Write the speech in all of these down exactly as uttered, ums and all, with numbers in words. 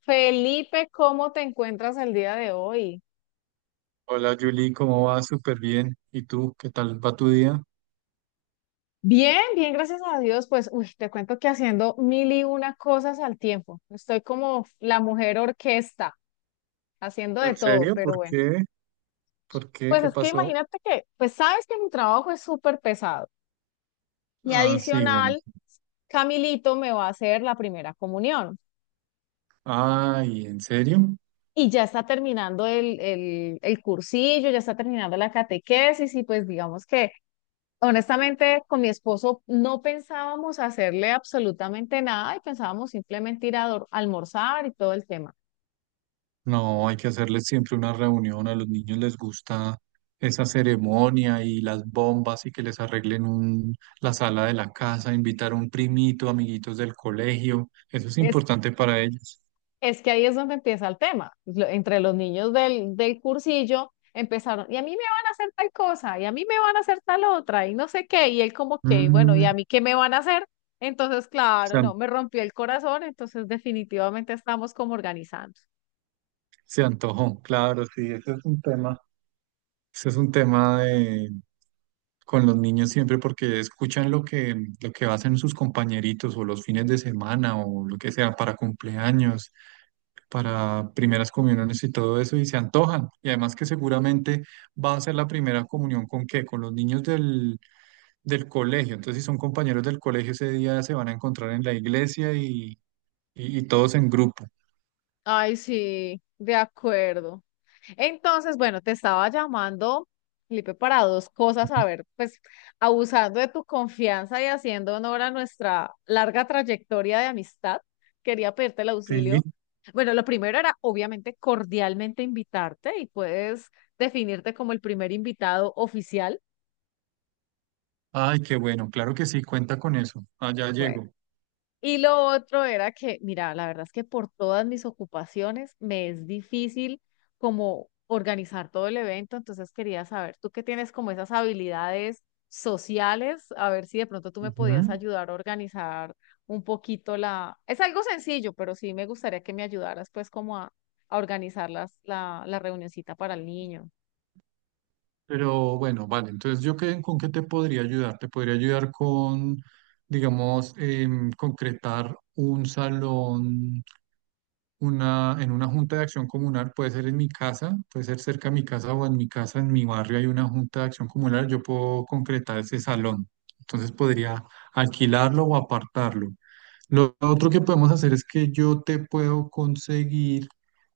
Felipe, ¿cómo te encuentras el día de hoy? Hola Julie, ¿cómo va? Súper bien. ¿Y tú? ¿Qué tal va tu día? Bien, bien, gracias a Dios. Pues, uy, te cuento que haciendo mil y una cosas al tiempo. Estoy como la mujer orquesta, haciendo de ¿En todo, serio? pero ¿Por bueno. qué? ¿Por qué? Pues ¿Qué es que pasó? imagínate que, pues sabes que mi trabajo es súper pesado. Y Ah, sí, bueno. adicional, Camilito me va a hacer la primera comunión. Ay, ¿en serio? Y ya está terminando el, el, el cursillo, ya está terminando la catequesis y pues digamos que honestamente, con mi esposo no pensábamos hacerle absolutamente nada y pensábamos simplemente ir a dor- almorzar y todo el tema. No, hay que hacerles siempre una reunión. A los niños les gusta esa ceremonia y las bombas y que les arreglen un, la sala de la casa, invitar a un primito, amiguitos del colegio. Eso es Es, importante para ellos. es que ahí es donde empieza el tema. Lo- entre los niños del, del cursillo empezaron, y a mí me van a hacer tal cosa, y a mí me van a hacer tal otra, y no sé qué, y él como que, bueno, ¿y a Mm, mí qué me van a hacer? Entonces, claro, se, no, an- me rompió el corazón, entonces definitivamente estamos como organizando. Se antojó, claro, sí, ese es un tema. Ese es un tema de con los niños siempre porque escuchan lo que, lo que hacen sus compañeritos o los fines de semana o lo que sea para cumpleaños, para primeras comuniones y todo eso y se antojan. Y además que seguramente va a ser la primera comunión con qué, con los niños del, del colegio. Entonces si son compañeros del colegio ese día se van a encontrar en la iglesia y, y, y todos en grupo. Ay, sí, de acuerdo. Entonces, bueno, te estaba llamando, Felipe, para dos cosas, a ver, pues abusando de tu confianza y haciendo honor a nuestra larga trayectoria de amistad, quería pedirte el Sí. auxilio. Bueno, lo primero era obviamente cordialmente invitarte y puedes definirte como el primer invitado oficial. Ay, qué bueno, claro que sí, cuenta con eso. Allá llego. Y lo otro era que, mira, la verdad es que por todas mis ocupaciones me es difícil como organizar todo el evento, entonces quería saber, tú que tienes como esas habilidades sociales, a ver si de pronto tú me podías Ujú. ayudar a organizar un poquito la... Es algo sencillo, pero sí me gustaría que me ayudaras pues como a, a organizar las, la, la reunioncita para el niño. Pero bueno, vale, entonces yo qué, con qué te podría ayudar. Te podría ayudar con, digamos, em, concretar un salón, una, en una junta de acción comunal, puede ser en mi casa, puede ser cerca de mi casa o en mi casa, en mi barrio hay una junta de acción comunal, yo puedo concretar ese salón. Entonces podría alquilarlo o apartarlo. Lo otro que podemos hacer es que yo te puedo conseguir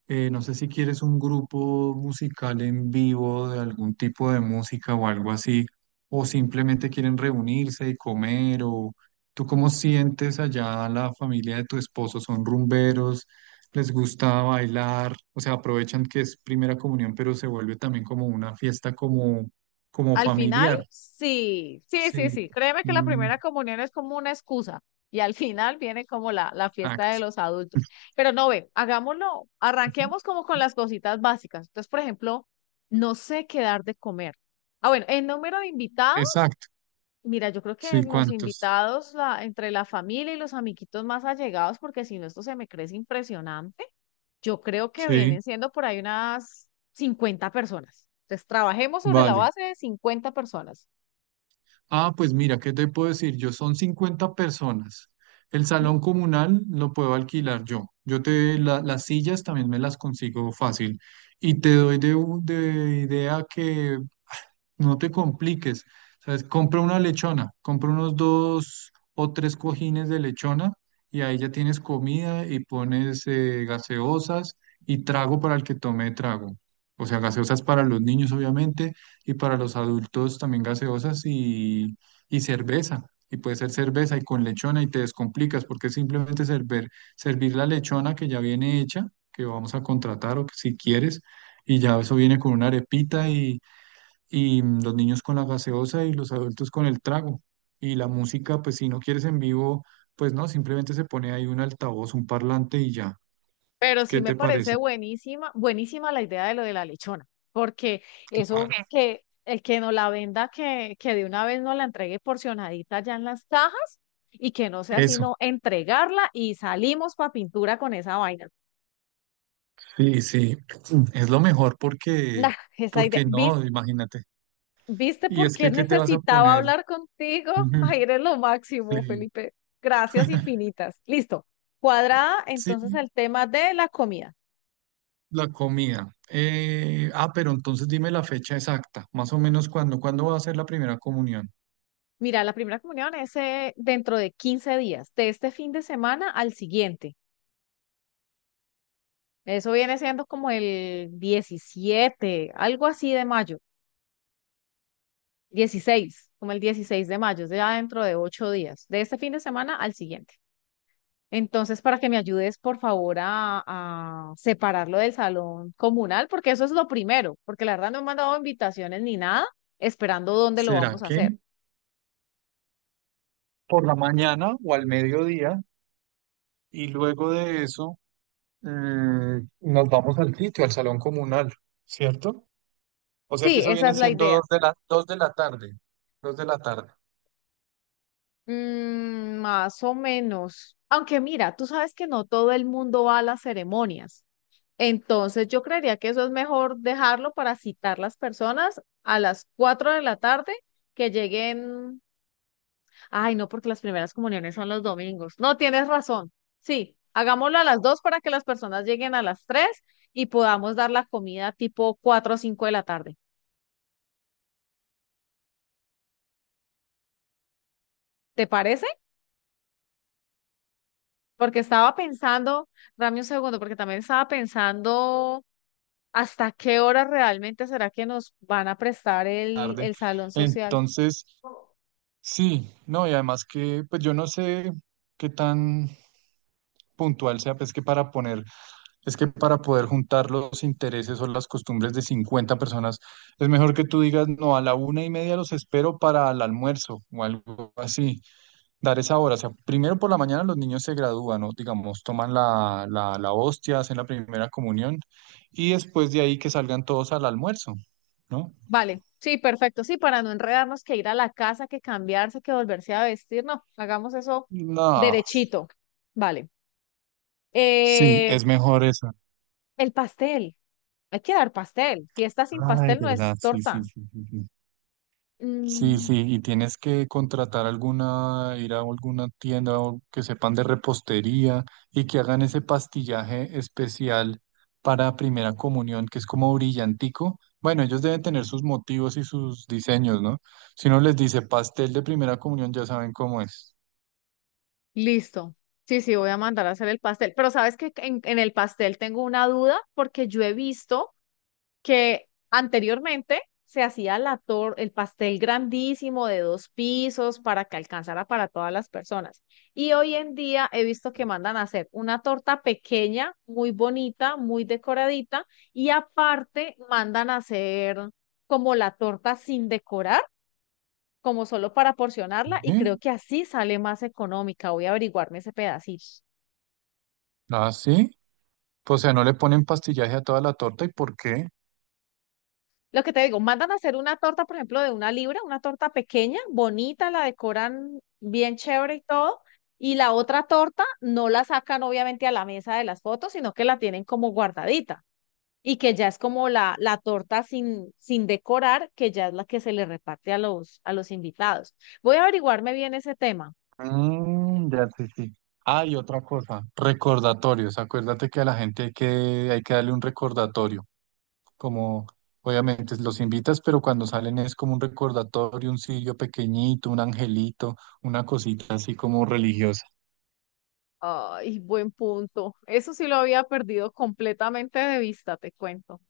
eh, no sé si quieres un grupo musical en vivo de algún tipo de música o algo así, o simplemente quieren reunirse y comer, o tú cómo sientes allá la familia de tu esposo, son rumberos, les gusta bailar, o sea, aprovechan que es primera comunión, pero se vuelve también como una fiesta como, como Al final, familiar. sí, sí, sí, Sí, sí. Créeme que la Mm, primera comunión es como una excusa y al final viene como la, la fiesta de exacto. los adultos. Pero no, ve, hagámoslo, Ujú. arranquemos como con las cositas básicas. Entonces, por ejemplo, no sé qué dar de comer. Ah, bueno, el número de invitados, Exacto. mira, yo creo que Sí, los ¿cuántos? invitados la- entre la familia y los amiguitos más allegados, porque si no, esto se me crece impresionante. Yo creo que Sí, vienen siendo por ahí unas cincuenta personas. Entonces, trabajemos sobre la vale. base de cincuenta personas. Ah, pues mira, ¿qué te puedo decir? Yo son cincuenta personas. El Sí, salón comunal lo puedo alquilar yo. Yo te, la- las sillas también me las consigo fácil. Y te doy de, u- de idea que no te compliques, ¿sabes? Compra una lechona, compra unos dos o tres cojines de lechona y ahí ya tienes comida y pones eh, gaseosas y trago para el que tome trago. O sea, gaseosas para los niños, obviamente, y para los adultos también gaseosas y, y cerveza. Y puede ser cerveza y con lechona y te descomplicas porque es simplemente servir, servir la lechona que ya viene hecha, que vamos a contratar o que si quieres, y ya eso viene con una arepita y mm, los niños con la gaseosa y los adultos con el trago. Y la música, pues si no quieres en vivo, pues no, simplemente se pone ahí un altavoz, un parlante y ya. pero sí ¿Qué me te parece parece? buenísima, buenísima la idea de lo de la lechona, porque Claro. eso Ok. que el que no la venda, que, que de una vez nos la entregue porcionadita ya en las cajas y que no sea Eso, sino entregarla y salimos para pintura con esa vaina. sí, sí, es lo mejor porque, Nah, esa idea. porque ¿Vis- no, imagínate. ¿Viste Y por es qué que, ¿qué te vas a necesitaba poner? hablar contigo? Ujú, Ay, eres lo máximo, Sí. Felipe. Gracias infinitas. Listo. Cuadrada Sí, entonces el tema de la comida. la comida. Eh, ah, pero entonces dime la fecha exacta, más o menos cuándo, cuándo va a ser la primera comunión. Mira, la primera comunión es eh, dentro de quince días, de este fin de semana al siguiente. Eso viene siendo como el diecisiete, algo así de mayo, dieciséis, como el dieciséis de mayo, es ya dentro de ocho días, de este fin de semana al siguiente. Entonces, para que me ayudes, por favor, a, a separarlo del salón comunal, porque eso es lo primero, porque la verdad no me han dado invitaciones ni nada, esperando dónde lo ¿Será vamos a hacer. que por la mañana o al mediodía? Y luego de eso, mm, nos vamos al sitio, al salón comunal, ¿cierto? O sea que Sí, eso esa viene es la siendo idea. dos de la, dos de la tarde, dos de la tarde, Mm, más o menos. Aunque mira, tú sabes que no todo el mundo va a las ceremonias. Entonces yo creería que eso es mejor dejarlo para citar las personas a las cuatro de la tarde que lleguen. Ay, no, porque las primeras comuniones son los domingos. No, tienes razón. Sí, hagámoslo a las dos para que las personas lleguen a las tres y podamos dar la comida tipo cuatro o cinco de la tarde. ¿Te parece? Porque estaba pensando, dame un segundo, porque también estaba pensando. ¿Hasta qué hora realmente será que nos van a prestar el, tarde. el salón social? Entonces, sí, no, y además que, pues yo no sé qué tan puntual sea, pues que para poner, es que para poder juntar los intereses o las costumbres de cincuenta personas, es mejor que tú digas, no, a la una y media los espero para el almuerzo o algo así. Dar esa hora. O sea, primero por la mañana los niños se gradúan, ¿no? Digamos, toman la, la, la hostia, hacen la primera comunión y después de ahí que salgan todos al almuerzo, ¿no? Vale, sí, perfecto. Sí, para no enredarnos, que ir a la casa, que cambiarse, que volverse a vestir. No, hagamos eso No, derechito. Vale. sí, Eh, es mejor eso. el pastel. Hay que dar pastel. Fiesta sin Ay, pastel de no verdad, es sí, sí, torta. sí, sí, sí. Sí, Mm, sí, y tienes que contratar alguna, ir a alguna tienda o que sepan de repostería y que hagan ese pastillaje especial para Primera Comunión, que es como brillantico. Bueno, ellos deben tener sus motivos y sus diseños, ¿no? Si uno les dice pastel de Primera Comunión, ya saben cómo es. listo. Sí, sí, voy a mandar a hacer el pastel. Pero sabes que en, en el pastel tengo una duda porque yo he visto que anteriormente se hacía la tor- el pastel grandísimo de dos pisos para que alcanzara para todas las personas. Y hoy en día he visto que mandan a hacer una torta pequeña, muy bonita, muy decoradita, y aparte mandan a hacer como la torta sin decorar, como solo para porcionarla, y creo ¿Sí? que así sale más económica. Voy a averiguarme ese pedacito. Ah, sí. Pues, o sea, no le ponen pastillaje a toda la torta, ¿y por qué? Lo que te digo, mandan a hacer una torta, por ejemplo, de una libra, una torta pequeña, bonita, la decoran bien chévere y todo, y la otra torta no la sacan obviamente a la mesa de las fotos, sino que la tienen como guardadita y que ya es como la, la torta sin, sin decorar, que ya es la que se le reparte a los, a los invitados. Voy a averiguarme bien ese tema. Mm, ya sí, sí. Ah, y otra cosa, recordatorios. Acuérdate que a la gente hay que, hay que darle un recordatorio. Como obviamente los invitas, pero cuando salen es como un recordatorio, un sillo pequeñito, un angelito, una cosita así como religiosa. Ay, buen punto. Eso sí lo había perdido completamente de vista, te cuento.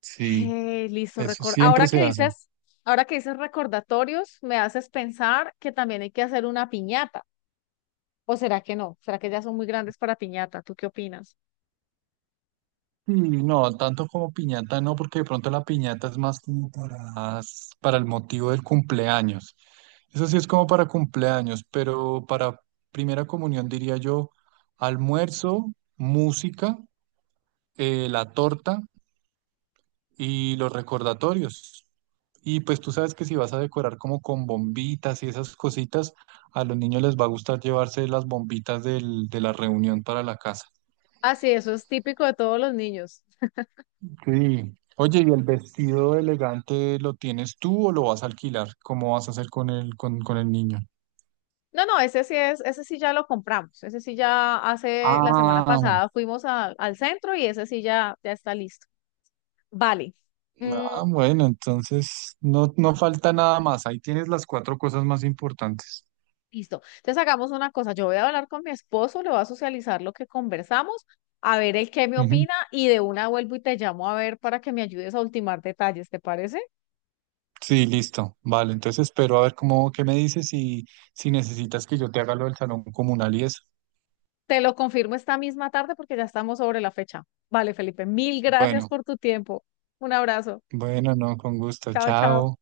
Sí, Eh, listo. eso Record. siempre Ahora que se hace. Dices, ahora que dices recordatorios, me haces pensar que también hay que hacer una piñata. ¿O será que no? ¿Será que ya son muy grandes para piñata? ¿Tú qué opinas? Sí, no, tanto como piñata no, porque de pronto la piñata es más como para, para el motivo del cumpleaños. Eso sí es como para cumpleaños, pero para primera comunión diría yo almuerzo, música, eh, la torta y los recordatorios. Y pues tú sabes que si vas a decorar como con bombitas y esas cositas, a los niños les va a gustar llevarse las bombitas del- de la reunión para la casa. Ah, sí, eso es típico de todos los niños. Sí. Oye, ¿y el vestido elegante lo tienes tú o lo vas a alquilar? ¿Cómo vas a hacer con el, con, con el niño? No, no, ese sí es, ese sí ya lo compramos. Ese sí ya hace la semana Ah, pasada fuimos al al centro y ese sí ya, ya está listo. Vale. no, mm, bueno, entonces no, no falta nada más. Ahí tienes las cuatro cosas más importantes. Listo. Entonces hagamos una cosa. Yo voy a hablar con mi esposo, le voy a socializar lo que conversamos, a ver el qué me Ujú. opina y de una vuelvo y te llamo a ver para que me ayudes a ultimar detalles, ¿te parece? Sí, listo. Vale, entonces espero a ver cómo, qué me dices y si necesitas que yo te haga lo del salón comunal y eso. Te lo confirmo esta misma tarde porque ya estamos sobre la fecha. Vale, Felipe, mil gracias Bueno, por tu tiempo. Un abrazo. bueno, no, con gusto. Chao, chao. Chao.